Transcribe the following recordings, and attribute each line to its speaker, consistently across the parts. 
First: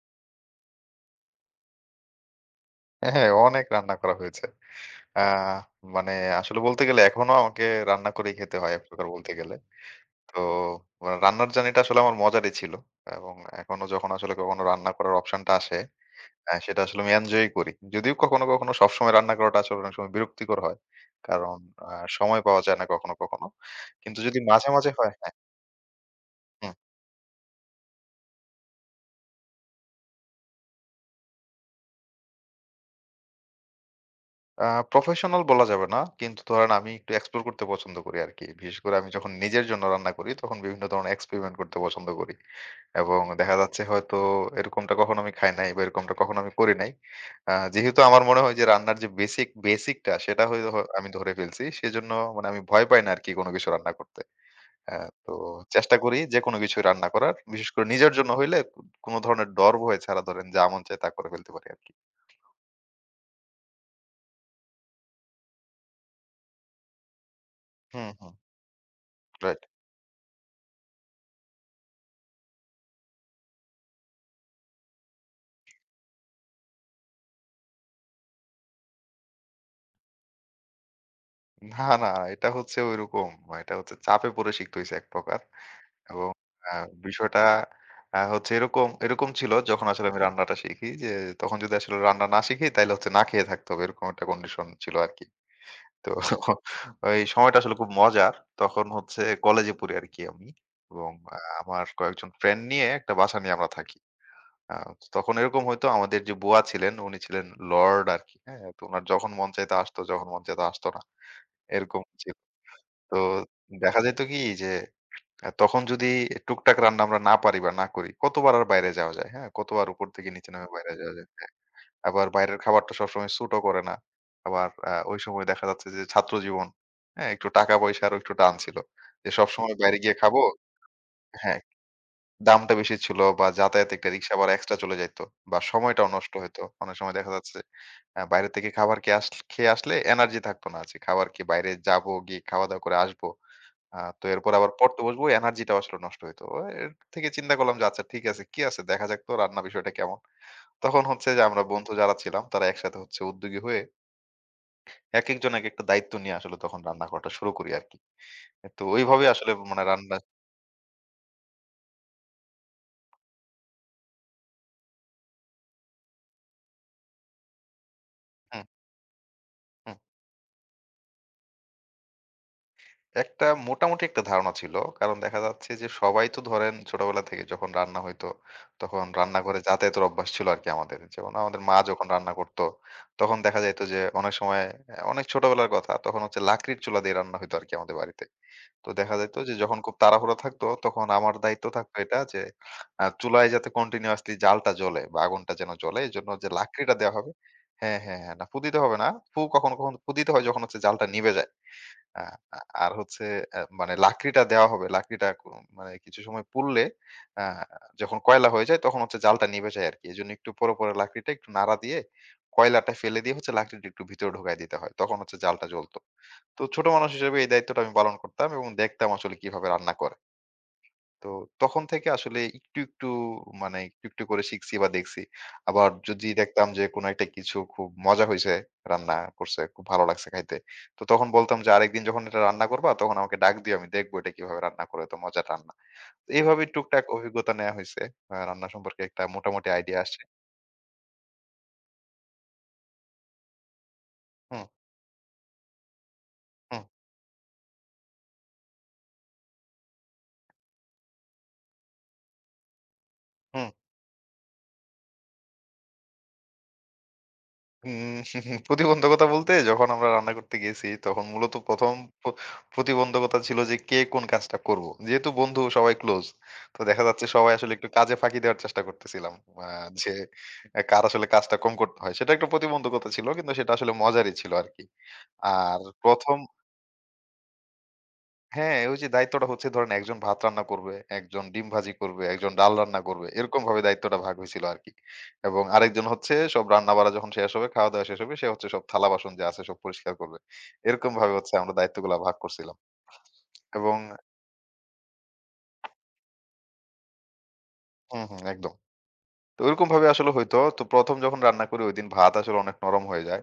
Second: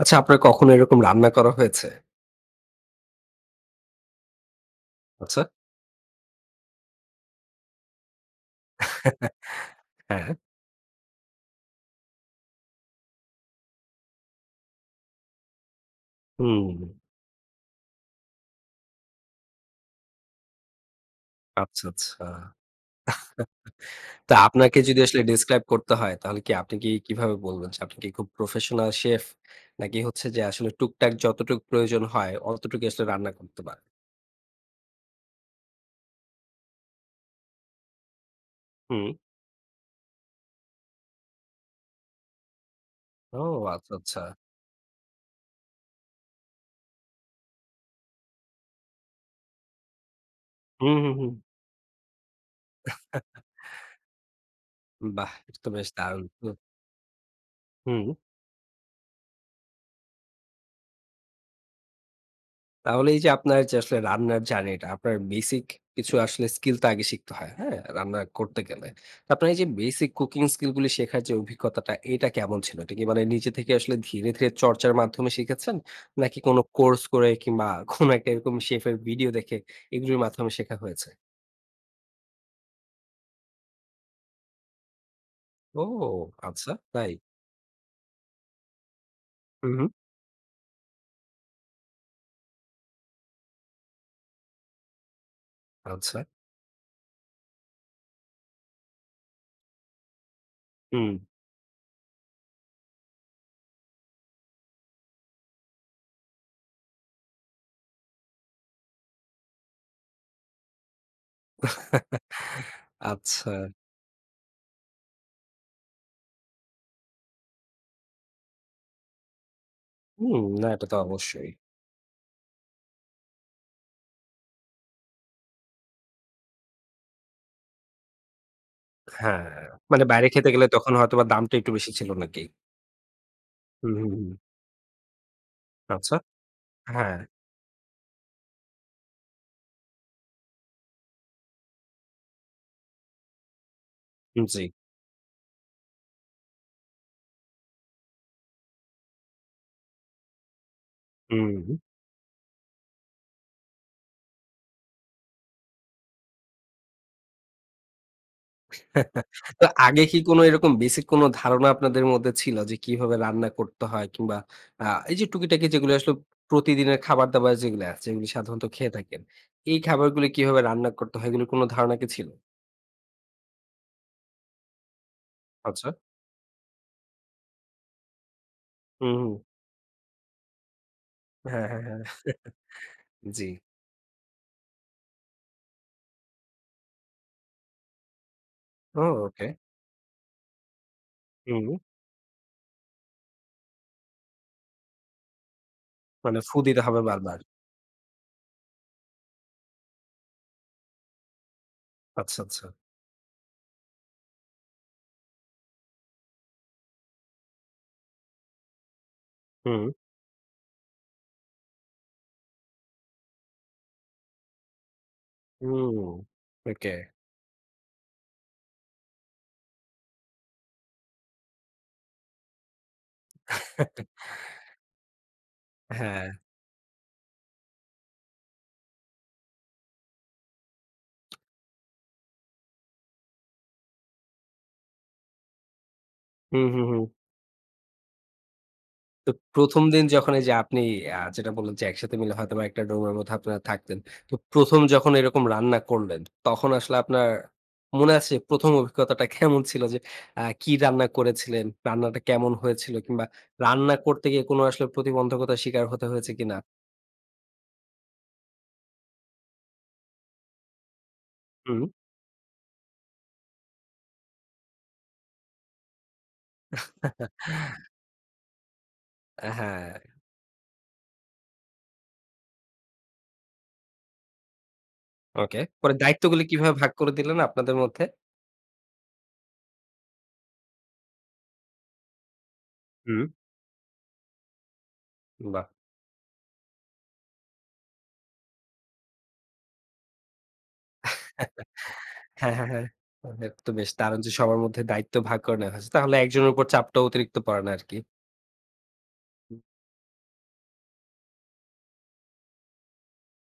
Speaker 1: আচ্ছা, আপনার কখনো এরকম রান্না করা হয়েছে?
Speaker 2: হ্যাঁ, অনেক রান্না করা হয়েছে। আ
Speaker 1: আচ্ছা।
Speaker 2: মানে আসলে বলতে গেলে এখনো আমাকে রান্না করেই খেতে হয় একপ্রকার বলতে গেলে।
Speaker 1: হ্যাঁ।
Speaker 2: তো মানে রান্নার জার্নিটা আসলে আমার মজারই ছিল। এবং এখনো যখন আসলে কখনো রান্না করার অপশনটা আসে,
Speaker 1: হুম।
Speaker 2: সেটা আসলে আমি এনজয় করি। যদিও কখনো, কখনো সবসময় রান্না করাটা আসলে অনেক সময় বিরক্তিকর হয়। কারণ
Speaker 1: আচ্ছা,
Speaker 2: আ
Speaker 1: আচ্ছা।
Speaker 2: সময় পাওয়া যায় না কখনো, কখনো। কিন্তু
Speaker 1: তা
Speaker 2: যদি মাঝে,
Speaker 1: আপনাকে
Speaker 2: মাঝে
Speaker 1: যদি
Speaker 2: হয়
Speaker 1: আসলে
Speaker 2: হ্যাঁ,
Speaker 1: describe করতে হয়, তাহলে কি
Speaker 2: হুম।
Speaker 1: আপনি কি কিভাবে বলবেন যে আপনি কি খুব প্রফেশনাল শেফ? নাকি হচ্ছে যে আসলে টুকটাক যতটুকু প্রয়োজন হয়, অতটুকুই আসলে রান্না করতে পারেন?
Speaker 2: আ প্রফেশনাল বলা যাবে না। কিন্তু ধরেন আমি একটু এক্সপ্লোর করতে পছন্দ করি আরকি। বিশেষ করে
Speaker 1: হুম।
Speaker 2: আমি যখন নিজের জন্য রান্না করি তখন বিভিন্ন ধরনের এক্সপেরিমেন্ট করতে পছন্দ করি। এবং
Speaker 1: ও
Speaker 2: দেখা যাচ্ছে
Speaker 1: আচ্ছা,
Speaker 2: হয়তো
Speaker 1: আচ্ছা।
Speaker 2: এরকমটা কখনো আমি খাই নাই বা এরকমটা কখনো আমি করি নাই। যেহেতু আমার মনে হয় যে রান্নার যে বেসিকটা সেটা হয়তো
Speaker 1: হুম,
Speaker 2: আমি
Speaker 1: হুম,
Speaker 2: ধরে
Speaker 1: হুম।
Speaker 2: ফেলছি। সেজন্য মানে আমি ভয় পাই না আরকি কোনো কিছু রান্না করতে। হ্যাঁ, তো
Speaker 1: বাহ! এটা তো বেশ
Speaker 2: চেষ্টা করি
Speaker 1: দারুণ। হুম।
Speaker 2: যেকোনো কিছুই রান্না করার। বিশেষ করে
Speaker 1: হুম।
Speaker 2: নিজের জন্য হইলে কোনো ধরনের ডর ভয় ছাড়া ধরেন যা মন চায় তা করে ফেলতে পারি আরকি।
Speaker 1: তাহলে এই যে আপনার যে আসলে রান্নার জার্নিটা, আপনার বেসিক কিছু আসলে স্কিল তো আগে শিখতে হয়, হ্যাঁ?
Speaker 2: হুম,
Speaker 1: রান্না
Speaker 2: হুম।
Speaker 1: করতে গেলে। তো আপনার এই
Speaker 2: রাইট।
Speaker 1: যে বেসিক কুকিং স্কিল গুলি শেখার যে অভিজ্ঞতাটা, এটা কেমন ছিল? এটা কি মানে নিজে থেকে আসলে ধীরে, ধীরে চর্চার মাধ্যমে শিখেছেন? নাকি কোনো কোর্স করে কিংবা কোনো একটা এরকম শেফের ভিডিও দেখে এগুলোর মাধ্যমে শেখা হয়েছে?
Speaker 2: না, না, এটা হচ্ছে ঐরকম। এটা হচ্ছে চাপে পড়ে শিখতে হইছে এক প্রকার।
Speaker 1: ও!
Speaker 2: এবং আ
Speaker 1: আচ্ছা, তাই?
Speaker 2: বিষয়টা হচ্ছে এরকম ছিল
Speaker 1: হুম,
Speaker 2: যখন
Speaker 1: হুম।
Speaker 2: আসলে আমি রান্নাটা শিখি যে, তখন যদি আসলে রান্না না শিখি তাইলে হচ্ছে না খেয়ে থাকতে হবে। এরকম একটা কন্ডিশন ছিল আরকি। তো
Speaker 1: আচ্ছা।
Speaker 2: ওই সময়টা আসলে খুব মজার। তখন হচ্ছে কলেজে পড়ি আরকি আমি।
Speaker 1: হুম।
Speaker 2: এবং আমার কয়েকজন ফ্রেন্ড নিয়ে একটা বাসা নিয়ে আমরা থাকি। আ তখন এরকম হয়তো আমাদের যে বুয়া ছিলেন উনি ছিলেন লর্ড আরকি। হ্যাঁ? তো উনার যখন মন চাইতো আসতো, যখন মন চাইতো আসতো না। এরকম ছিল। তো
Speaker 1: আচ্ছা।
Speaker 2: দেখা যেত কি যে তখন যদি টুকটাক রান্না আমরা না পারি বা না করি, কতবার আর বাইরে যাওয়া যায়, হ্যাঁ? কতবার উপর থেকে
Speaker 1: হুম,
Speaker 2: নিচে
Speaker 1: না
Speaker 2: নামে
Speaker 1: এটা
Speaker 2: বাইরে
Speaker 1: তো
Speaker 2: যাওয়া যায়,
Speaker 1: অবশ্যই।
Speaker 2: হ্যাঁ? আবার বাইরের খাবারটা সবসময় স্যুটও করে না। আবার ওই সময় দেখা যাচ্ছে যে ছাত্রজীবন, হ্যাঁ? একটু টাকা-পয়সারও একটু টান ছিল। যে
Speaker 1: হ্যাঁ,
Speaker 2: সবসময় বাইরে
Speaker 1: মানে
Speaker 2: গিয়ে
Speaker 1: বাইরে
Speaker 2: খাবো
Speaker 1: খেতে গেলে তখন হয়তোবা দামটা
Speaker 2: হ্যাঁ,
Speaker 1: একটু বেশি ছিল নাকি?
Speaker 2: দামটা বেশি ছিল বা যাতায়াতে
Speaker 1: হুম,
Speaker 2: একটা
Speaker 1: হুম, হুম।
Speaker 2: রিক্সা ভাড়া এক্সট্রা চলে যাইত বা সময়টাও
Speaker 1: আচ্ছা।
Speaker 2: নষ্ট হইতো। অনেক সময়
Speaker 1: হ্যাঁ,
Speaker 2: দেখা যাচ্ছে বাইরে থেকে খাবার খেয়ে আসলে এনার্জি থাকতো না যে খাবার খেয়ে বাইরে যাবো, গিয়ে খাওয়া-দাওয়া করে আসবো। তো এরপর
Speaker 1: জি।
Speaker 2: আবার পড়তে বসবো, এনার্জিটাও আসলে নষ্ট হইতো। ও এর থেকে চিন্তা করলাম যে আচ্ছা ঠিক আছে, কি আছে দেখা যাক তো রান্না বিষয়টা কেমন। তখন হচ্ছে যে আমরা
Speaker 1: হুম।
Speaker 2: বন্ধু যারা ছিলাম তারা একসাথে হচ্ছে উদ্যোগী হয়ে একেকজন একেকটা দায়িত্ব নিয়ে আসলে তখন রান্না করাটা শুরু করি আরকি। তো ওইভাবে আসলে
Speaker 1: তো
Speaker 2: মানে
Speaker 1: আগে কি
Speaker 2: রান্না
Speaker 1: কোনো এরকম বেসিক কোনো ধারণা আপনাদের মধ্যে ছিল যে কিভাবে রান্না করতে হয়? কিংবা এই যে টুকিটাকি যেগুলো আসলে প্রতিদিনের খাবার-দাবার যেগুলো আছে, যেগুলো
Speaker 2: হুম,
Speaker 1: সাধারণত খেয়ে থাকেন, এই
Speaker 2: হুম।
Speaker 1: খাবারগুলো কিভাবে রান্না করতে হয় এগুলোর কোনো ধারণা কি ছিল?
Speaker 2: মোটামুটি একটা ধারণা ছিল। কারণ দেখা যাচ্ছে যে
Speaker 1: আচ্ছা।
Speaker 2: সবাই তো ধরেন ছোটবেলা থেকে যখন রান্না হইতো, তখন
Speaker 1: হুম, হুম।
Speaker 2: রান্নাঘরে যাতায়াতের অভ্যাস ছিল আরকি আমাদের। যেমন আমাদের
Speaker 1: হ্যাঁ,
Speaker 2: মা
Speaker 1: হ্যাঁ, হ্যাঁ।
Speaker 2: যখন রান্না করত, তখন
Speaker 1: জি।
Speaker 2: দেখা যাইত যে অনেক সময় অনেক ছোটবেলার কথা তখন হচ্ছে লাকড়ির চুলা দিয়ে রান্না হইতো আরকি আমাদের বাড়িতে। তো
Speaker 1: ও
Speaker 2: দেখা যাইত
Speaker 1: ওকে।
Speaker 2: যে যখন খুব তাড়াহুড়া থাকতো তখন আমার দায়িত্ব
Speaker 1: হুম।
Speaker 2: থাকতো এটা যে চুলায় যাতে কন্টিনিউয়াসলি জালটা জ্বলে বা আগুনটা যেন জ্বলে এজন্য
Speaker 1: মানে
Speaker 2: যে
Speaker 1: ফু দিতে
Speaker 2: লাকড়িটা
Speaker 1: হবে
Speaker 2: দেওয়া হবে
Speaker 1: বারবার।
Speaker 2: হ্যাঁ, হ্যাঁ, হ্যাঁ। না ফু দিতে হবে না। ফু কখনো, কখনো ফু দিতে হয় যখন হচ্ছে জালটা নিভে যায়। আ
Speaker 1: আচ্ছা,
Speaker 2: আ
Speaker 1: আচ্ছা।
Speaker 2: আর হচ্ছে মানে লাকড়িটা দেওয়া হবে। লাকড়িটা কো মানে কিছু সময় পুড়লে আ যখন কয়লা হয়ে যায় তখন হচ্ছে জালটা নিভে
Speaker 1: হুম।
Speaker 2: যায় আরকি। এজন্য একটু পরে, পরে লাকড়িটা একটু নাড়া দিয়ে কয়লাটা ফেলে দিয়ে হচ্ছে লাকড়িটা একটু ভিতরে ঢোকায় দিতে হয়। তখন হচ্ছে জালটা জ্বলত।
Speaker 1: হুম।
Speaker 2: তো ছোট
Speaker 1: ওকে।
Speaker 2: মানুষ হিসেবে এই দায়িত্বটা আমি পালন করতাম এবং দেখতাম আসলে কিভাবে রান্না করে। তো তখন থেকে আসলে একটু, একটু করে শিখছি বা দেখছি। আবার যদি
Speaker 1: হ্যাঁ।
Speaker 2: দেখতাম যে কোনো একটা কিছু খুব মজা হইছে, রান্না করছে, খুব ভালো লাগছে খাইতে। তো তখন বলতাম যে, "আরেকদিন যখন এটা রান্না করবা তখন আমাকে ডাক দিও, আমি দেখবো এটা কিভাবে রান্না করে, এত মজার রান্না।" তো এভাবে
Speaker 1: হুম, হুম, হুম।
Speaker 2: টুকটাক অভিজ্ঞতা নেয়া হইছে। রান্না সম্পর্কে একটা
Speaker 1: তো
Speaker 2: মোটামুটি
Speaker 1: ১ম
Speaker 2: আইডিয়া
Speaker 1: দিন
Speaker 2: আসছে।
Speaker 1: যখন এই যে আপনি যেটা বললেন যে একসাথে মিলে হয়তোবা একটা রুমের মধ্যে আপনারা থাকতেন। তো
Speaker 2: হুম,
Speaker 1: ১ম যখন এরকম রান্না করলেন, তখন
Speaker 2: হুম,
Speaker 1: আসলে আপনার মনে আছে ১ম অভিজ্ঞতাটা কেমন ছিল? যে কি রান্না করেছিলেন? রান্নাটা কেমন হয়েছিল? কিংবা
Speaker 2: হুম।
Speaker 1: রান্না করতে গিয়ে কোনো আসলে প্রতিবন্ধকতার শিকার হতে হয়েছে কিনা?
Speaker 2: উম প্রতিবন্ধকতা বলতে যখন আমরা রান্না করতে গেছি তখন মূলত
Speaker 1: হুম।
Speaker 2: ১ম প প্রতিবন্ধকতা ছিল যে কে কোন কাজটা করব। যেহেতু বন্ধু সবাই ক্লোজ। তো দেখা যাচ্ছে সবাই আসলে একটু কাজে ফাঁকি দেওয়ার চেষ্টা করতেছিলাম। আ
Speaker 1: হ্যাঁ,
Speaker 2: যে কার আসলে কাজটা কম করতে হয়। সেটা একটা প্রতিবন্ধকতা ছিল। কিন্তু সেটা আসলে মজারই ছিল আরকি।
Speaker 1: ওকে।
Speaker 2: আর
Speaker 1: পরে
Speaker 2: ১ম
Speaker 1: দায়িত্বগুলো কিভাবে ভাগ করে দিলেন আপনাদের মধ্যে?
Speaker 2: হ্যাঁ, ওই যে দায়িত্বটা হচ্ছে ধরেন একজন ভাত রান্না করবে, একজন ডিম ভাজি করবে, একজন ডাল রান্না
Speaker 1: হুম,
Speaker 2: করবে। এরকমভাবে দায়িত্বটা ভাগ হইছিল আরকি। এবং
Speaker 1: বাহ!
Speaker 2: আরেকজন হচ্ছে সব রান্নাবাড়া যখন শেষ হবে, খাওয়া-দাওয়া শেষ হবে, সে হচ্ছে সব থালা-বাসন যা আছে সব পরিষ্কার করবে। এরকমভাবে হচ্ছে আমরা দায়িত্বগুলা ভাগ
Speaker 1: হ্যাঁ, হ্যাঁ,
Speaker 2: করছিলাম।
Speaker 1: হ্যাঁ। এটা তো বেশ
Speaker 2: এবং
Speaker 1: দারুণ যে সবার মধ্যে দায়িত্ব ভাগ করে নেওয়া হয়েছে। তাহলে একজনের উপর চাপটা অতিরিক্ত পড়ে না আরকি।
Speaker 2: হুম, হুম, একদম। তো ওইরকমভাবে আসলে হইতো। তো ১ম যখন রান্না করি ঐদিন ভাত আসলে অনেক নরম হয়ে যায়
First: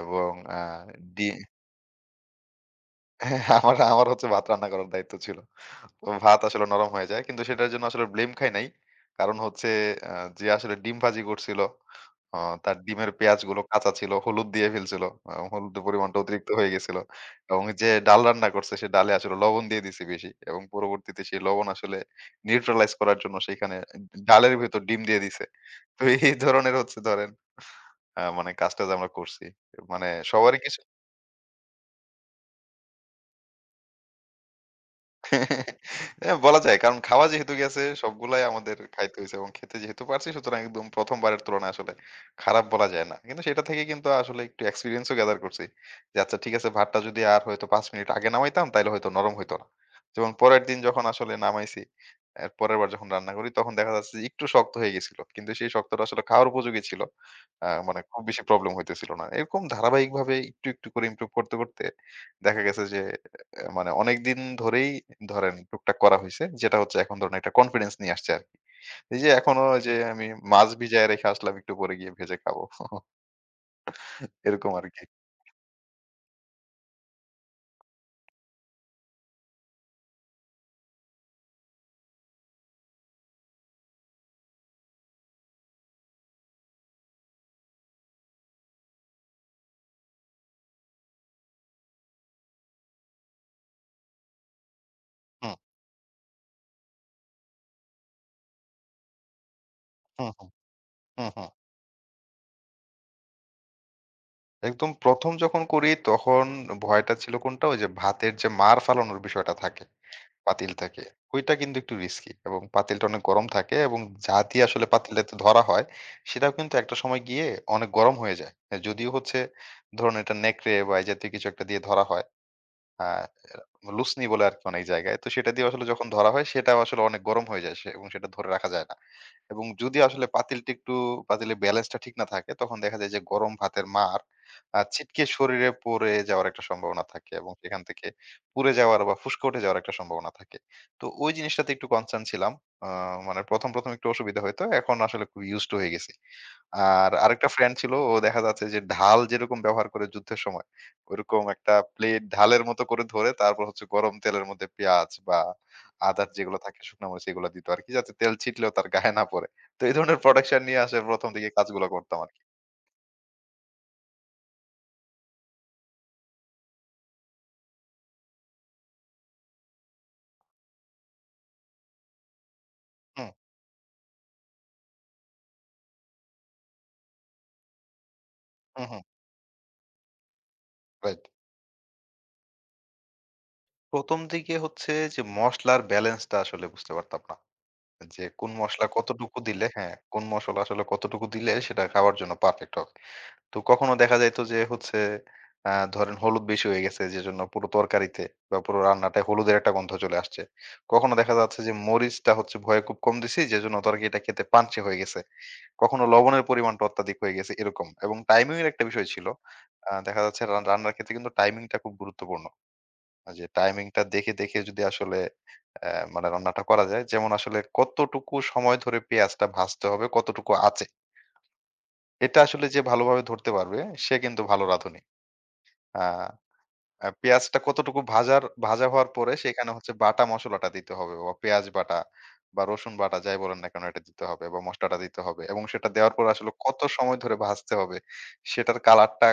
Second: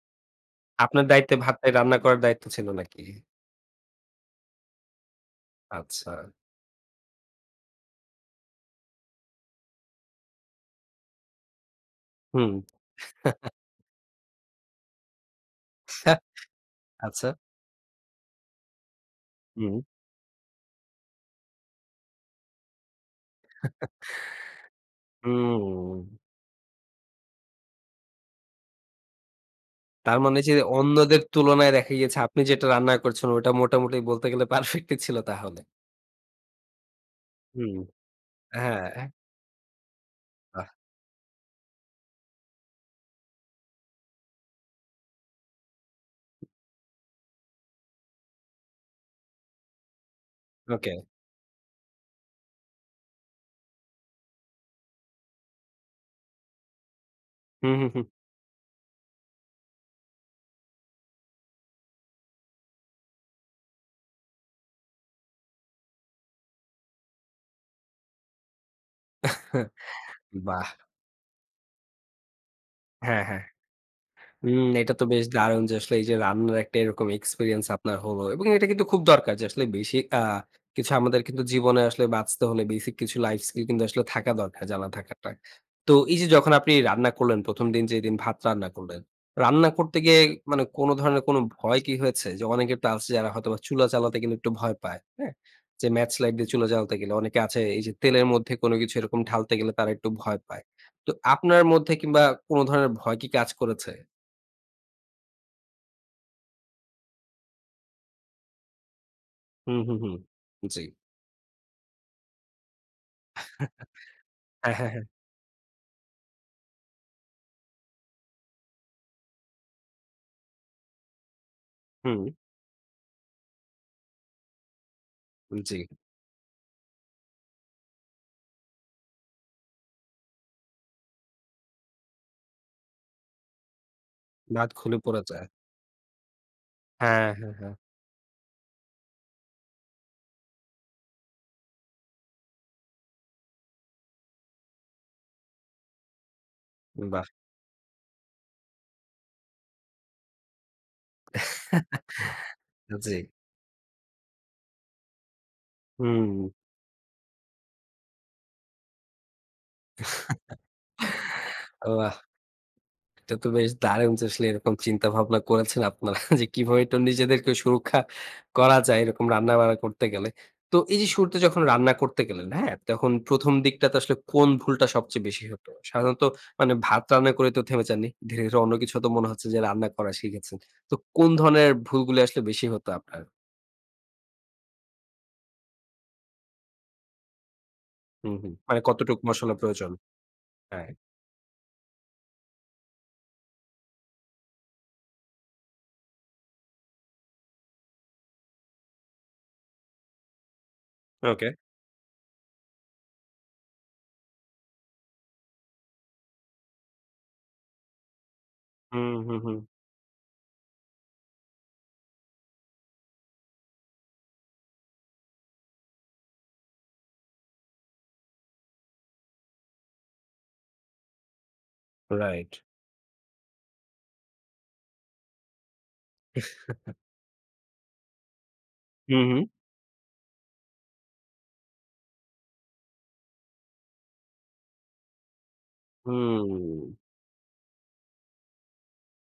Speaker 2: এবং আ
Speaker 1: আপনার
Speaker 2: ডি
Speaker 1: দায়িত্বে ভাতটাই রান্না করার দায়িত্ব ছিল নাকি?
Speaker 2: হ্যাঁ, আমার আমার হচ্ছে ভাত রান্না করার দায়িত্ব ছিল। তো
Speaker 1: আচ্ছা।
Speaker 2: ভাত আসলে নরম হয়ে যায়। কিন্তু সেটার জন্য আসলে ব্লেম খাই নাই। কারণ হচ্ছে আ যে আসলে ডিম ভাজি করছিল, অ
Speaker 1: হুম।
Speaker 2: তার ডিমের পেঁয়াজগুলো কাঁচা ছিল, হলুদ দিয়ে ফেলছিল। হলুদের পরিমাণটা অতিরিক্ত হয়ে গেছিল।
Speaker 1: আচ্ছা।
Speaker 2: এবং যে ডাল রান্না করছে সে ডালে আসলে লবণ
Speaker 1: হুম।
Speaker 2: দিয়ে দিছে বেশি। এবং পরবর্তীতে সেই লবণ আসলে নিউট্রালাইজ করার জন্য সেখানে ডালের ভেতর ডিম দিয়ে দিছে।
Speaker 1: হুম।
Speaker 2: তো এই ধরনের হচ্ছে ধরেন মানে কাজ-টাজ আমরা করছি। মানে
Speaker 1: তার মানে যে
Speaker 2: সবারই কিছু
Speaker 1: অন্যদের তুলনায় দেখা গিয়েছে আপনি যেটা রান্না করছেন ওটা মোটামুটি বলতে গেলে পারফেক্টই ছিল তাহলে।
Speaker 2: হ্যাঁ, বলা যায়। কারণ খাওয়া যেহেতু
Speaker 1: হুম।
Speaker 2: গেছে সবগুলাই
Speaker 1: হ্যাঁ।
Speaker 2: আমাদের খাইতে হইছে এবং খেতে যেহেতু পারছি সুতরাং
Speaker 1: বাহ!
Speaker 2: একদম ১ম বারের তুলনায় আসলে খারাপ বলা যায় না। কিন্তু সেটা থেকে কিন্তু আসলে একটু এক্সপেরিয়েন্স ও গেদার করছি। যে আচ্ছা ঠিক আছে ভাতটা যদি আর হয়তো ৫ মিনিট আগে নামাইতাম তাইলে হয়তো নরম হইতো না। যেমন পরের দিন
Speaker 1: ওকে।
Speaker 2: যখন আসলে নামাইছি, এর পরের বার যখন রান্না করি তখন দেখা যাচ্ছে যে একটু শক্ত হয়ে গেছিল। কিন্তু সেই শক্তটা আসলে খাওয়ার উপযোগী ছিল।
Speaker 1: হুম, হুম,
Speaker 2: মানে
Speaker 1: হুম।
Speaker 2: খুব বেশি প্রবলেম হইতেছিল না। এরকম ধারাবাহিকভাবে একটু, একটু করে ইমপ্রুভ করতে, করতে দেখা গেছে যে, মানে অনেকদিন ধরেই ধরেন টুকটাক করা হইছে। যেটা হচ্ছে এখন ধরুন একটা কনফিডেন্স নিয়ে আসছে আরকি। এই যে এখনো যে আমি মাছ
Speaker 1: বাহ!
Speaker 2: ভিজায় রেখে আসলাম একটু পরে গিয়ে ভেজে খাবো।
Speaker 1: হ্যাঁ, হ্যাঁ। হুম,
Speaker 2: এরকম
Speaker 1: এটা
Speaker 2: আরকি।
Speaker 1: তো বেশ দারুণ যে আসলে এই যে রান্নার একটা এরকম এক্সপেরিয়েন্স আপনার হলো এবং এটা কিন্তু খুব দরকার যে আসলে বেশি কিছু আমাদের কিন্তু জীবনে আসলে বাঁচতে হলে বেসিক কিছু লাইফ স্কিল কিন্তু আসলে থাকা দরকার জানা থাকাটা তো এই যে যখন আপনি রান্না করলেন প্রথম দিন যে দিন ভাত রান্না করলেন রান্না করতে গিয়ে মানে কোনো ধরনের কোনো ভয় কি হয়েছে যে অনেকের তো আছে যারা হয়তো বা চুলা চালাতে কিন্তু একটু ভয় পায় হ্যাঁ
Speaker 2: হুম,
Speaker 1: যে ম্যাচ লাইট দিয়ে চুলা জ্বালাতে গেলে অনেকে আছে এই যে তেলের মধ্যে কোনো কিছু এরকম ঢালতে গেলে তারা একটু
Speaker 2: হুম,
Speaker 1: ভয়
Speaker 2: হুম,
Speaker 1: পায় তো
Speaker 2: হুম, হুম।
Speaker 1: আপনার মধ্যে কিংবা কোনো ধরনের ভয় কি কাজ করেছে
Speaker 2: একদম ১ম যখন করি তখন ভয়টা ছিল কোনটা? ওই যে ভাতের যে মাড় ফালানোর বিষয়টা
Speaker 1: হুম,
Speaker 2: থাকে
Speaker 1: হুম, হুম।
Speaker 2: পাতিল
Speaker 1: জি।
Speaker 2: থেকে। ওইটা কিন্তু একটু রিস্কি এবং পাতিলটা অনেক গরম থাকে এবং যা দিয়ে
Speaker 1: হ্যাঁ,
Speaker 2: আসলে
Speaker 1: হ্যাঁ, হ্যাঁ।
Speaker 2: পাতিলটাতে ধরা হয় সেটাও কিন্তু একটা সময় গিয়ে অনেক গরম হয়ে যায়। যদিও হচ্ছে ধরুন এটা নেকড়ে বা এই জাতীয় কিছু একটা দিয়ে ধরা
Speaker 1: হুম,
Speaker 2: হয়। আ লুসনি বলে আরকি অনেক জায়গায়। তো সেটা দিয়ে
Speaker 1: জি।
Speaker 2: আসলে যখন ধরা হয় সেটাও আসলে অনেক গরম হয়ে যায় সে এবং সেটা ধরে রাখা যায় না। এবং যদি আসলে পাতিলটা একটু পাতিলের ব্যালেন্সটা ঠিক না থাকে তখন দেখা যায় যে গরম ভাতের মার
Speaker 1: দাঁত খুলে পড়ে
Speaker 2: ছিটকে
Speaker 1: যায়।
Speaker 2: শরীরে পড়ে যাওয়ার একটা সম্ভাবনা
Speaker 1: হ্যাঁ,
Speaker 2: থাকে এবং
Speaker 1: হ্যাঁ, হ্যাঁ।
Speaker 2: সেখান থেকে পুড়ে যাওয়ার বা ফুসকে উঠে যাওয়ার একটা সম্ভাবনা থাকে। তো ওই জিনিসটাতে একটু কনসার্ন ছিলাম। আ মানে ১ম একটু অসুবিধা হইতো। এখন আসলে খুব ইউজড টু হয়ে গেছি। আর
Speaker 1: বাহ!
Speaker 2: আরেকটা ফ্রেন্ড ছিল ও দেখা যাচ্ছে যে ঢাল যেরকম ব্যবহার করে যুদ্ধের সময়, ওইরকম একটা প্লেট ঢালের মতো করে
Speaker 1: জি।
Speaker 2: ধরে তারপর হচ্ছে গরম তেলের মধ্যে পেঁয়াজ বা আদার্স
Speaker 1: হুম।
Speaker 2: যেগুলো থাকে শুকনা মরিচ এগুলো দিত আরকি। যাতে তেল ছিটলেও তার গায়ে না পড়ে। তো এই ধরনের প্রোডাকশন নিয়ে আসার ১ম দিকে কাজগুলো
Speaker 1: বাহ!
Speaker 2: করতাম আরকি।
Speaker 1: এটা তো বেশ দারুণ যে আসলে এরকম চিন্তা ভাবনা করেছেন আপনারা যে কিভাবে একটু নিজেদেরকে সুরক্ষা করা যায় এরকম রান্না-বান্না করতে গেলে। তো এই যে শুরুতে যখন রান্না করতে গেলেন, হ্যাঁ? তখন
Speaker 2: হুম,
Speaker 1: ১ম দিকটাতে আসলে কোন ভুলটা সবচেয়ে বেশি হতো? সাধারণত মানে ভাত রান্না করে তো থেমে যাননি। ধীরে, ধীরে অন্য
Speaker 2: হুম,
Speaker 1: কিছু
Speaker 2: হুম,
Speaker 1: তো মনে হচ্ছে যে রান্না করা শিখেছেন। তো
Speaker 2: রাইট।
Speaker 1: কোন ধরনের ভুলগুলো আসলে বেশি হতো আপনার?
Speaker 2: ১ম দিকে হচ্ছে যে মসলার ব্যালেন্সটা আসলে বুঝতে পারতাম না। যে
Speaker 1: হুম,
Speaker 2: কোন
Speaker 1: হুম। মানে
Speaker 2: মসলা
Speaker 1: কতটুকু
Speaker 2: কতটুকু
Speaker 1: মসলা
Speaker 2: দিলে
Speaker 1: প্রয়োজন?
Speaker 2: হ্যাঁ, কোন মসলা আসলে
Speaker 1: হ্যাঁ।
Speaker 2: কতটুকু দিলে সেটা খাওয়ার জন্য পারফেক্ট হবে। তো কখনো দেখা যাইত যে হচ্ছে ধরেন হলুদ বেশি হয়ে গেছে যেজন্য পুরো তরকারিতে বা পুরো রান্নাটায় হলুদের একটা গন্ধ চলে আসছে। কখনো দেখা
Speaker 1: ওকে।
Speaker 2: যাচ্ছে যে মরিচটা হচ্ছে ভয়ে খুব কম দিছি যেজন্য তরকারিটা খেতে পানচে হয়ে গেছে। কখনো লবণের পরিমাণটা অত্যাধিক হয়ে গেছে এরকম। এবং টাইমিং এর একটা বিষয়
Speaker 1: হুম,
Speaker 2: ছিল।
Speaker 1: হুম, হুম।
Speaker 2: দেখা যাচ্ছে রান্নার ক্ষেত্রে কিন্তু টাইমিংটা খুব গুরুত্বপূর্ণ। যে টাইমিংটা দেখে, দেখে যদি আসলে মানে রান্নাটা করা যায়। যেমন আসলে কতটুকু সময় ধরে পেঁয়াজটা ভাজতে হবে, কতটুকু আঁচে। এটা
Speaker 1: রাইট।
Speaker 2: আসলে যে ভালোভাবে ধরতে পারবে সে কিন্তু ভালো রাঁধুনি। আ আ পেঁয়াজটা কতটুকু ভাজা হওয়ার
Speaker 1: হুম,
Speaker 2: পরে
Speaker 1: হুম।
Speaker 2: সেখানে হচ্ছে বাটা মসলাটা দিতে হবে বা পেঁয়াজ বাটা বা রসুন বাটা যাই বলেন না কেন এটা দিতে হবে এবং মসলাটা দিতে হবে এবং সেটা দেওয়ার পর আসলে কত
Speaker 1: হুম।
Speaker 2: সময় ধরে ভাজতে হবে সেটার কালারটা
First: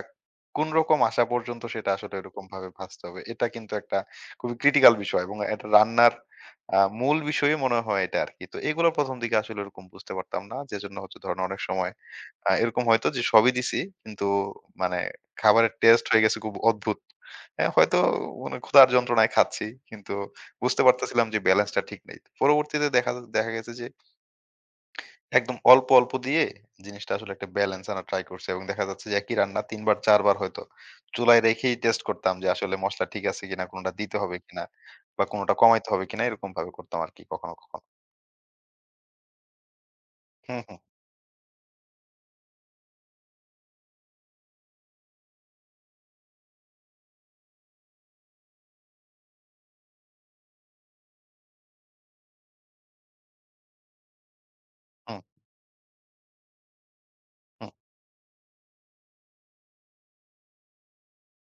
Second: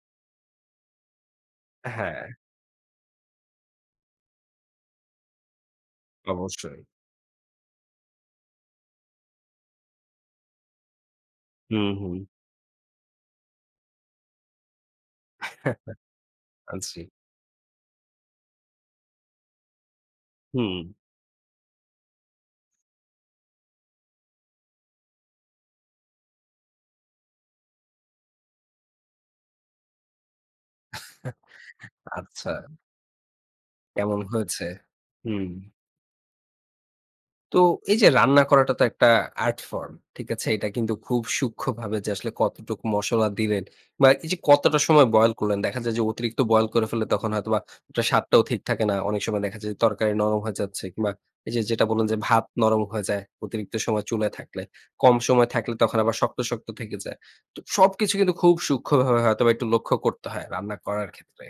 Speaker 2: কোন রকম আসা পর্যন্ত সেটা আসলে
Speaker 1: হ্যাঁ,
Speaker 2: এরকম ভাবে ভাজতে হবে এটা কিন্তু একটা খুবই ক্রিটিক্যাল বিষয় এবং এটা রান্নার
Speaker 1: অবশ্যই।
Speaker 2: মূল বিষয়ই মনে হয় এটা আর কি। তো এগুলো প্রথম দিকে আসলে এরকম বুঝতে পারতাম না যে জন্য হচ্ছে ধরেন অনেক
Speaker 1: হুম,
Speaker 2: সময়
Speaker 1: হুম।
Speaker 2: এরকম হয়তো যে সবই দিছি কিন্তু মানে খাবারের টেস্ট হয়ে গেছে খুব অদ্ভুত
Speaker 1: জি।
Speaker 2: হ্যাঁ, হয়তো মানে ক্ষুধার যন্ত্রণায় খাচ্ছি। কিন্তু
Speaker 1: হুম।
Speaker 2: বুঝতে পারতেছিলাম যে ব্যালেন্সটা ঠিক নেই। পরবর্তীতে দেখা দেখা গেছে যে একদম অল্প, অল্প দিয়ে জিনিসটা আসলে একটা ব্যালেন্স আনার ট্রাই করছি এবং দেখা যাচ্ছে যে একই রান্না ৩ বার ৪ বার হয়তো চুলায় রেখেই টেস্ট করতাম যে
Speaker 1: আচ্ছা,
Speaker 2: আসলে মসলা ঠিক আছে কিনা, কোনটা দিতে
Speaker 1: কেমন
Speaker 2: হবে কিনা
Speaker 1: হয়েছে?
Speaker 2: বা
Speaker 1: হুম।
Speaker 2: কোনটা কমাইতে হবে কিনা এরকম ভাবে করতাম আরকি কখনো,
Speaker 1: তো
Speaker 2: কখনো।
Speaker 1: এই যে রান্না করাটা তো একটা আর্ট ফর্ম। ঠিক আছে?
Speaker 2: হুম,
Speaker 1: এটা
Speaker 2: হুম,
Speaker 1: কিন্তু খুব সূক্ষ্মভাবে যে আসলে কতটুকু মসলা দিলেন বা এই যে কতটা সময় বয়েল করলেন। দেখা যায় যে অতিরিক্ত বয়েল করে ফেললে তখন হয়তোবা ওটার স্বাদটাও ঠিক থাকে না। অনেক সময় দেখা যায় যে তরকারি নরম হয়ে যাচ্ছে কিংবা এই যে যেটা বললেন যে ভাত নরম হয়ে যায় অতিরিক্ত সময় চুলায় থাকলে। কম
Speaker 2: হুম,
Speaker 1: সময় থাকলে তখন আবার শক্ত, শক্ত থেকে যায়। তো
Speaker 2: হুম,
Speaker 1: সবকিছু কিন্তু খুব সূক্ষ্মভাবে হয়তোবা একটু লক্ষ্য করতে হয় রান্না করার ক্ষেত্রে।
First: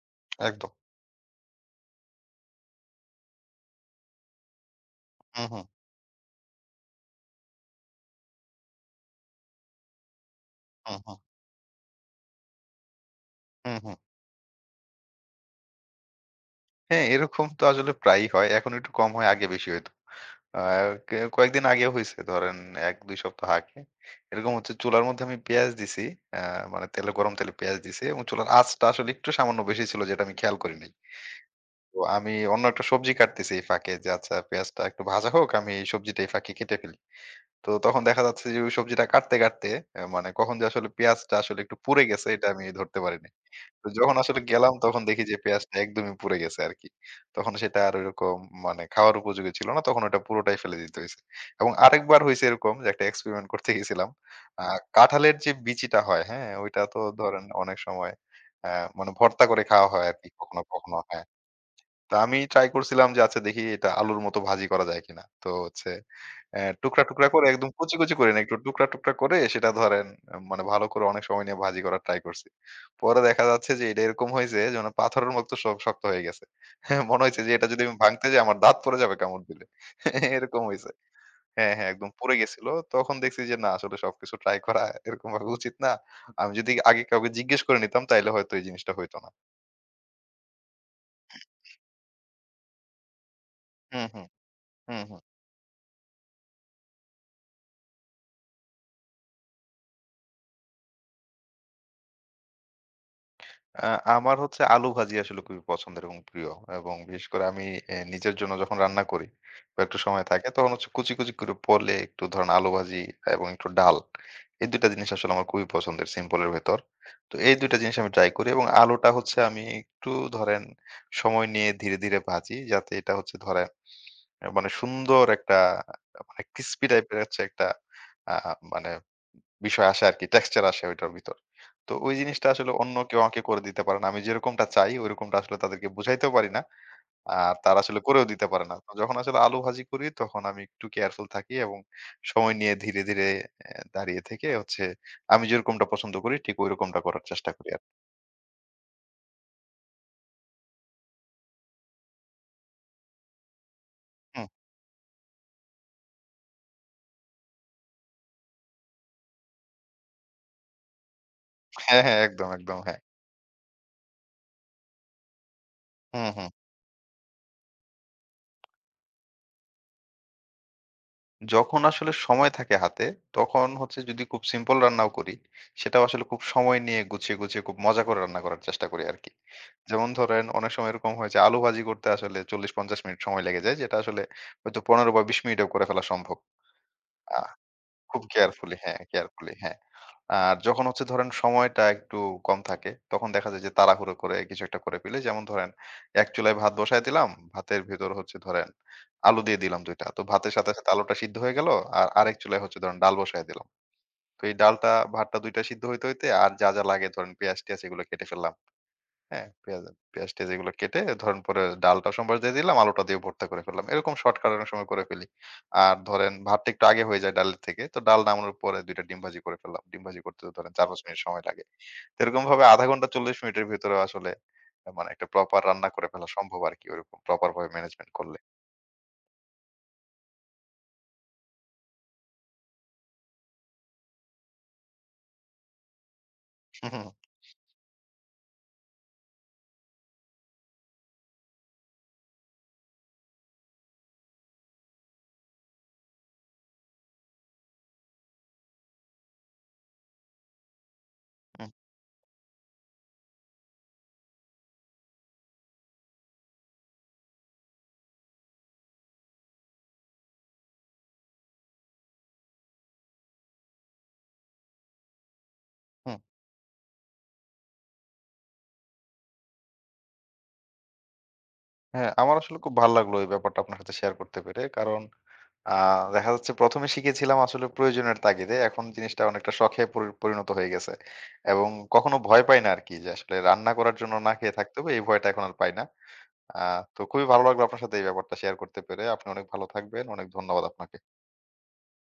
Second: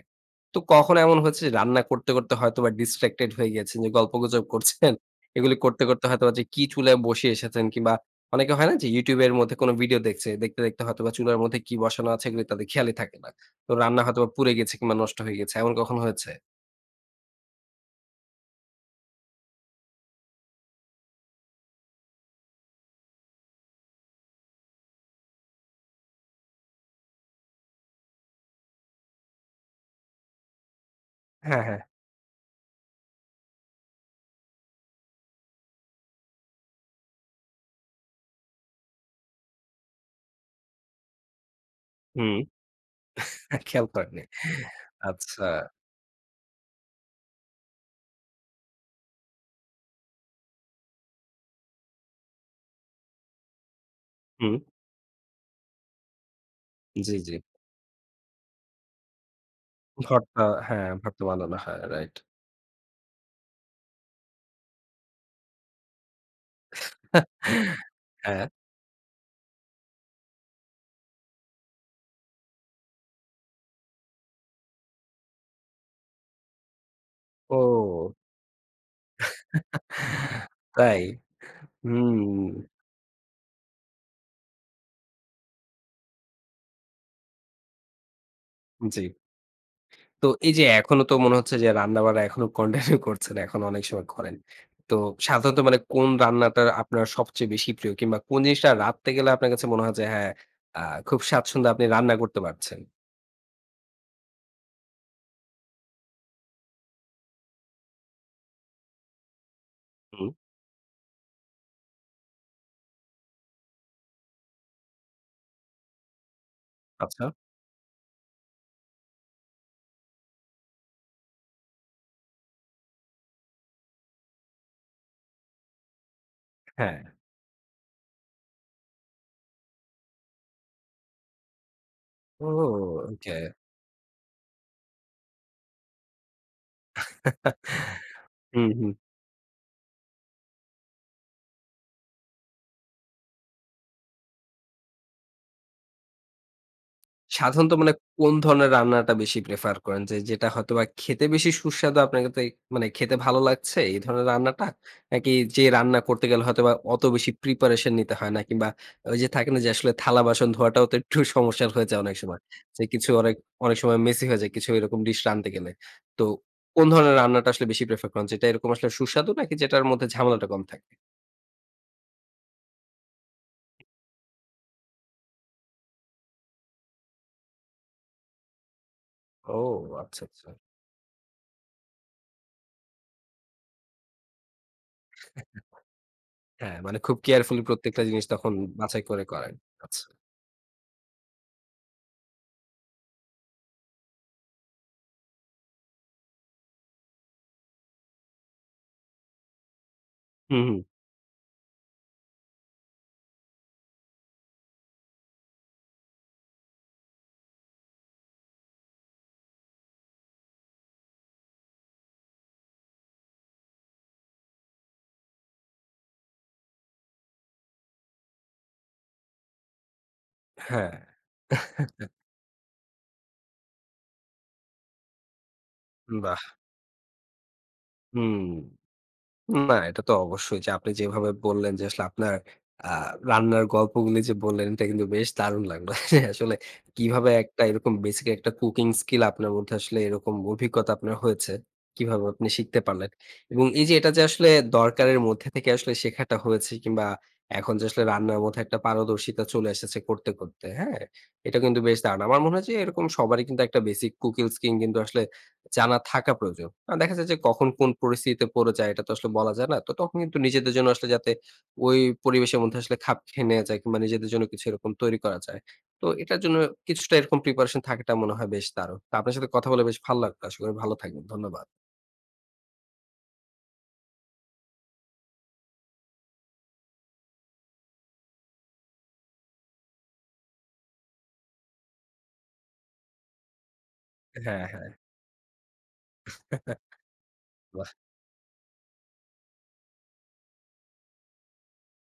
Speaker 1: তো
Speaker 2: একদম।
Speaker 1: কখনো এমন হয়েছে যে রান্না করতে, করতে হয়তোবা ডিস্ট্রাক্টেড হয়ে গিয়েছেন যে গল্পগুজব করছেন।
Speaker 2: হুম,
Speaker 1: এগুলি
Speaker 2: হুম,
Speaker 1: করতে, করতে হয়তোবা যে কি চুলায় বসিয়ে এসেছেন কিংবা অনেকে হয় না যে YouTube এর মধ্যে কোনো ভিডিও দেখছে। দেখতে, দেখতে
Speaker 2: হুম,
Speaker 1: হয়তোবা
Speaker 2: হুম,
Speaker 1: চুলার মধ্যে কি বসানো আছে এগুলি তাদের খেয়ালই থাকে না। তো
Speaker 2: হুম, হুম।
Speaker 1: রান্না হয়তোবা পুড়ে গেছে কিংবা নষ্ট হয়ে গেছে। এমন কখনো হয়েছে?
Speaker 2: হ্যাঁ, এরকম তো আসলে প্রায়ই হয়। এখন একটু কম হয়, আগে বেশি হইতো। আ কে কয়েকদিন আগে হইছে ধরেন ১-২ সপ্তাহ আগে। এরকম হচ্ছে চুলার মধ্যে আমি পেঁয়াজ দিছি। আ মানে তেলে গরম তেলে পেঁয়াজ দিছি এবং চুলার আঁচটা আসলে একটু সামান্য বেশি ছিল যেটা আমি খেয়াল করি নাই।
Speaker 1: হ্যাঁ, হ্যাঁ।
Speaker 2: তো আমি অন্য একটা সবজি কাটতেছি এই ফাঁকে যে আচ্ছা পেঁয়াজটা একটু ভাজা হোক, আমি এই সবজিটা এই ফাঁকে কেটে ফেলি। তো তখন দেখা যাচ্ছে যে ওই সবজিটা কাটতে, কাটতে মানে কখন যে আসলে পেঁয়াজটা আসলে একটু পুড়ে গেছে
Speaker 1: হুম।
Speaker 2: এটা আমি ধরতে পারি নাই। তো
Speaker 1: খেয়াল
Speaker 2: যখন
Speaker 1: করেননি।
Speaker 2: আসলে গেলাম তখন দেখি যে
Speaker 1: আচ্ছা।
Speaker 2: পেঁয়াজটা একদমই পুড়ে গেছে আরকি। তখন সেটা আর ওইরকম মানে খাওয়ার উপযোগী ছিল না। তখন ওটা পুরোটাই ফেলে দিতে হইছে। এবং আরেকবার হইছে এরকম যে একটা এক্সপেরিমেন্ট করতে গেছিলাম।
Speaker 1: হুম।
Speaker 2: আ কাঁঠালের যে বিচিটা হয়, হ্যাঁ? ওইটা তো
Speaker 1: জি, জি।
Speaker 2: ধরেন অনেক সময় অ্যা মানে ভর্তা করে খাওয়া হয় আরকি
Speaker 1: ভর্তা
Speaker 2: কখনো,
Speaker 1: হ্যাঁ,
Speaker 2: কখনো
Speaker 1: ভর্তা
Speaker 2: হ্যাঁ।
Speaker 1: বানানো হয়।
Speaker 2: তো
Speaker 1: রাইট।
Speaker 2: আমি ট্রাই করছিলাম যে আচ্ছা দেখি এটা আলুর মতো ভাজি করা যায় কিনা। তো হচ্ছে টুকরা, টুকরা করে একদম কুচি, কুচি করে না,
Speaker 1: হ্যাঁ।
Speaker 2: একটু টুকরা, টুকরা করে সেটা ধরেন মানে ভালো করে অনেক সময় নিয়ে ভাজি করার ট্রাই করছি। পরে দেখা যাচ্ছে যে এটা এরকম হইছে যেন পাথরের মতো শক্ত হয়ে গেছে। হ্যাঁ, মনে হইছে যে এটা যদি আমি
Speaker 1: ও!
Speaker 2: ভাঙতে যাই আমার দাঁত পড়ে যাবে কামড় দিলে। এরকম হইছে।
Speaker 1: তাই?
Speaker 2: হ্যাঁ, হ্যাঁ, একদম পুড়ে
Speaker 1: হুম।
Speaker 2: গেছিল। তখন দেখছি যে না আসলে সবকিছু ট্রাই করা এরকমভাবে উচিত না। আমি যদি আগে কাউকে জিজ্ঞেস করে নিতাম তাইলে হয়তো এই জিনিসটা
Speaker 1: জি।
Speaker 2: হইতো না।
Speaker 1: তো এই যে এখনো তো মনে হচ্ছে যে রান্নাবান্না এখনো কন্টিনিউ করছেন। এখন অনেক
Speaker 2: হুম,
Speaker 1: সময়
Speaker 2: হুম।
Speaker 1: করেন। তো
Speaker 2: হুম, হুম।
Speaker 1: সাধারণত মানে কোন রান্নাটা আপনার সবচেয়ে বেশি প্রিয়? কিংবা কোন জিনিসটা রাঁধতে গেলে আপনার কাছে মনে হয় যে হ্যাঁ, আ খুব স্বাচ্ছন্দ্যে আপনি রান্না করতে পারছেন?
Speaker 2: আ আমার হচ্ছে আলু ভাজি আসলে খুবই পছন্দের এবং প্রিয়। এবং বিশেষ করে আমি নিজের জন্য যখন রান্না করি বা একটু সময়
Speaker 1: হুম,
Speaker 2: থাকে তখন হচ্ছে কুচি, কুচি করে পলে একটু ধরেন আলু ভাজি এবং একটু ডাল। এই ২ টা জিনিস আসলে আমার খুবই পছন্দের সিম্পল এর ভেতর।
Speaker 1: আচ্ছা।
Speaker 2: তো এই ২ টা জিনিস আমি ট্রাই করি এবং আলুটা হচ্ছে আমি একটু ধরেন সময় নিয়ে ধীরে, ধীরে ভাজি যাতে এটা হচ্ছে ধরেন আহ, মানে সুন্দর একটা আহ, মানে ক্রিসপি
Speaker 1: হ্যাঁ।
Speaker 2: টাইপের হচ্ছে একটা আ মানে বিষয় আসে আরকি। টেক্সচার আসে ওইটার ভিতর। তো ওই জিনিসটা
Speaker 1: ও
Speaker 2: আসলে অন্য কেউ
Speaker 1: ওকে।
Speaker 2: আমাকে করে দিতে পারে না। আমি যেরকমটা চাই ওইরকমটা আসলে তাদেরকে বুঝাইতেও পারি না। আর তারা আসলে করেও দিতে পারে
Speaker 1: হুম,
Speaker 2: না। তো
Speaker 1: হুম।
Speaker 2: যখন আসলে আলু ভাজি করি তখন আমি একটু কেয়ারফুল থাকি এবং সময় নিয়ে ধীরে, ধীরে দাঁড়িয়ে থেকে হচ্ছে আমি যেরকমটা পছন্দ করি ঠিক ঐরকমটা করার চেষ্টা করি
Speaker 1: সাধারণত
Speaker 2: আরকি।
Speaker 1: মানে কোন ধরনের রান্নাটা বেশি প্রেফার করেন? যে যেটা হয়তোবা খেতে বেশি সুস্বাদু আপনাকে তে মানে খেতে ভালো লাগছে এই ধরনের
Speaker 2: হুম।
Speaker 1: রান্নাটা? নাকি যে রান্না করতে গেলে হয়তোবা অত বেশি প্রিপারেশন নিতে হয় না কিংবা ওই যে থাকে না যে আসলে থালা বাসন ধোয়াটাও তো একটু সমস্যার হয়ে যায়
Speaker 2: হ্যাঁ,
Speaker 1: অনেক
Speaker 2: হ্যাঁ।
Speaker 1: সময়।
Speaker 2: একদম, একদম।
Speaker 1: যে
Speaker 2: হ্যাঁ।
Speaker 1: কিছু অনেক অনেক সময় মেসি হয়ে যায় কিছু এরকম ডিশ রাঁধতে গেলে। তো
Speaker 2: হুম, হুম।
Speaker 1: কোন ধরনের রান্নাটা আসলে বেশি প্রেফার করেন? যেটা এরকম আসলে সুস্বাদু নাকি যেটার মধ্যে ঝামেলাটা কম থাকে?
Speaker 2: যখন আসলে সময় থাকে হাতে তখন হচ্ছে যদি খুব সিম্পল রান্নাও করি, সেটাও আসলে খুব সময় নিয়ে গুছিয়ে, গুছিয়ে খুব মজা করে রান্না করার চেষ্টা করি আরকি।
Speaker 1: ও
Speaker 2: যেমন
Speaker 1: আচ্ছা,
Speaker 2: ধরেন
Speaker 1: আচ্ছা।
Speaker 2: অনেক সময় এরকম হয় যে আলু ভাজি করতে আসলে ৪০-৫০ মিনিট সময় লেগে যায়। যেটা আসলে হয়তো ১৫ বা ২০ মিনিটেও করে ফেলা সম্ভব।
Speaker 1: হ্যাঁ, মানে খুব
Speaker 2: আ
Speaker 1: কেয়ারফুলি প্রত্যেকটা
Speaker 2: খুব
Speaker 1: জিনিস তখন
Speaker 2: কেয়ারফুলি হ্যাঁ,
Speaker 1: বাছাই করে করেন।
Speaker 2: কেয়ারফুলি হ্যাঁ।
Speaker 1: আচ্ছা।
Speaker 2: আর যখন হচ্ছে ধরেন সময়টা একটু কম থাকে তখন দেখা যায় যে তাড়াহুড়ো করে কিছু একটা করে ফেলি। যেমন ধরেন ১ চুলায় ভাত বসায় দিলাম। ভাতের ভেতর হচ্ছে ধরেন আলু দিয়ে দিলাম ২ টা। তো ভাতের
Speaker 1: হুম,
Speaker 2: সাথে,
Speaker 1: হুম।
Speaker 2: সাথে আলুটা সিদ্ধ হয়ে গেল। আর আরেক চুলায় হচ্ছে ধরেন ডাল বসায় দিলাম। তো এই ডালটা ভাতটা ২ টা সিদ্ধ হইতে, হইতে আর যা, যা লাগে ধরেন পেঁয়াজ-টেয়াজ এগুলো কেটে ফেললাম। হ্যাঁ, পেঁয়াজ-টেয়াজ এগুলো কেটে ধরেন পরে ডালটা সম্বার দিয়ে দিলাম, আলুটা দিয়ে ভর্তা করে ফেললাম। এরকম শর্টকাট অনেক সময় করে ফেলি। আর ধরেন ভাতটা একটু আগে হয়ে যায় ডালের থেকে। তো ডাল নামানোর পরে ২ টা ডিম ভাজি করে ফেললাম। ডিম ভাজি করতে তো ধরেন
Speaker 1: হ্যাঁ।
Speaker 2: ৪-৫ মিনিট সময় লাগে। তো এরকমভাবে ০.৫ ঘন্টা ৪০ মিনিটের ভিতরে আসলে মানে একটা প্রপার রান্না করে ফেলা
Speaker 1: বাহ!
Speaker 2: সম্ভব আরকি ওরকম প্রপার ভাবে ম্যানেজমেন্ট করলে।
Speaker 1: হুম। না, এটা তো অবশ্যই যে আপনি যেভাবে বললেন যে আসলে আপনার আ রান্নার গল্পগুলি যে বললেন এটা কিন্তু বেশ দারুণ লাগলো। যে আসলে
Speaker 2: হুম, হুম,
Speaker 1: কিভাবে একটা এরকম বেসিক একটা কুকিং স্কিল আপনার মধ্যে আসলে এরকম অভিজ্ঞতা আপনার হয়েছে। কিভাবে আপনি শিখতে পারলেন। এবং এই যে এটা যে আসলে দরকারের মধ্যে থেকে আসলে শেখাটা হয়েছে কিংবা এখন যে আসলে রান্নার মধ্যে একটা পারদর্শিতা চলে এসেছে করতে, করতে। হ্যাঁ? এটা
Speaker 2: হুম,
Speaker 1: কিন্তু বেশ দারুণ। আমার মনে হয় যে এরকম সবারই কিন্তু একটা বেসিক কুকিং স্কিল কিন্তু আসলে জানা থাকা প্রয়োজন। দেখা যায় যে কখন কোন পরিস্থিতিতে পড়ে যায় এটা তো আসলে বলা যায় না। তো তখন কিন্তু নিজেদের জন্য আসলে যাতে ওই পরিবেশের মধ্যে আসলে খাপ খেয়ে নেয়া যায় কিংবা নিজেদের জন্য কিছু এরকম তৈরি করা যায়। তো
Speaker 2: হুম।
Speaker 1: এটার জন্য কিছুটা এরকম প্রিপারেশন থাকাটা মনে হয় বেশ দারুণ। তো আপনার সাথে কথা বলে বেশ ভালো লাগলো। আশা করি ভালো থাকবেন। ধন্যবাদ।
Speaker 2: হ্যাঁ, আমার আসলে খুব ভাল লাগলো এই ব্যাপারটা আপনার সাথে শেয়ার করতে পেরে। কারণ আ দেখা যাচ্ছে ১ম এ শিখেছিলাম আসলে প্রয়োজনের তাগিদে। এখন জিনিসটা অনেকটা শখে পরিণত হয়ে গেছে। এবং কখনো ভয় পাই না আরকি যে আসলে রান্না করার জন্য না খেয়ে
Speaker 1: হ্যাঁ,
Speaker 2: থাকতে হবে
Speaker 1: হ্যাঁ।
Speaker 2: এই ভয়টা এখন আর পাই না। আ তো খুবই ভালো লাগলো আপনার সাথে এই ব্যাপারটা শেয়ার করতে পেরে। আপনি অনেক ভালো থাকবেন। অনেক ধন্যবাদ আপনাকে।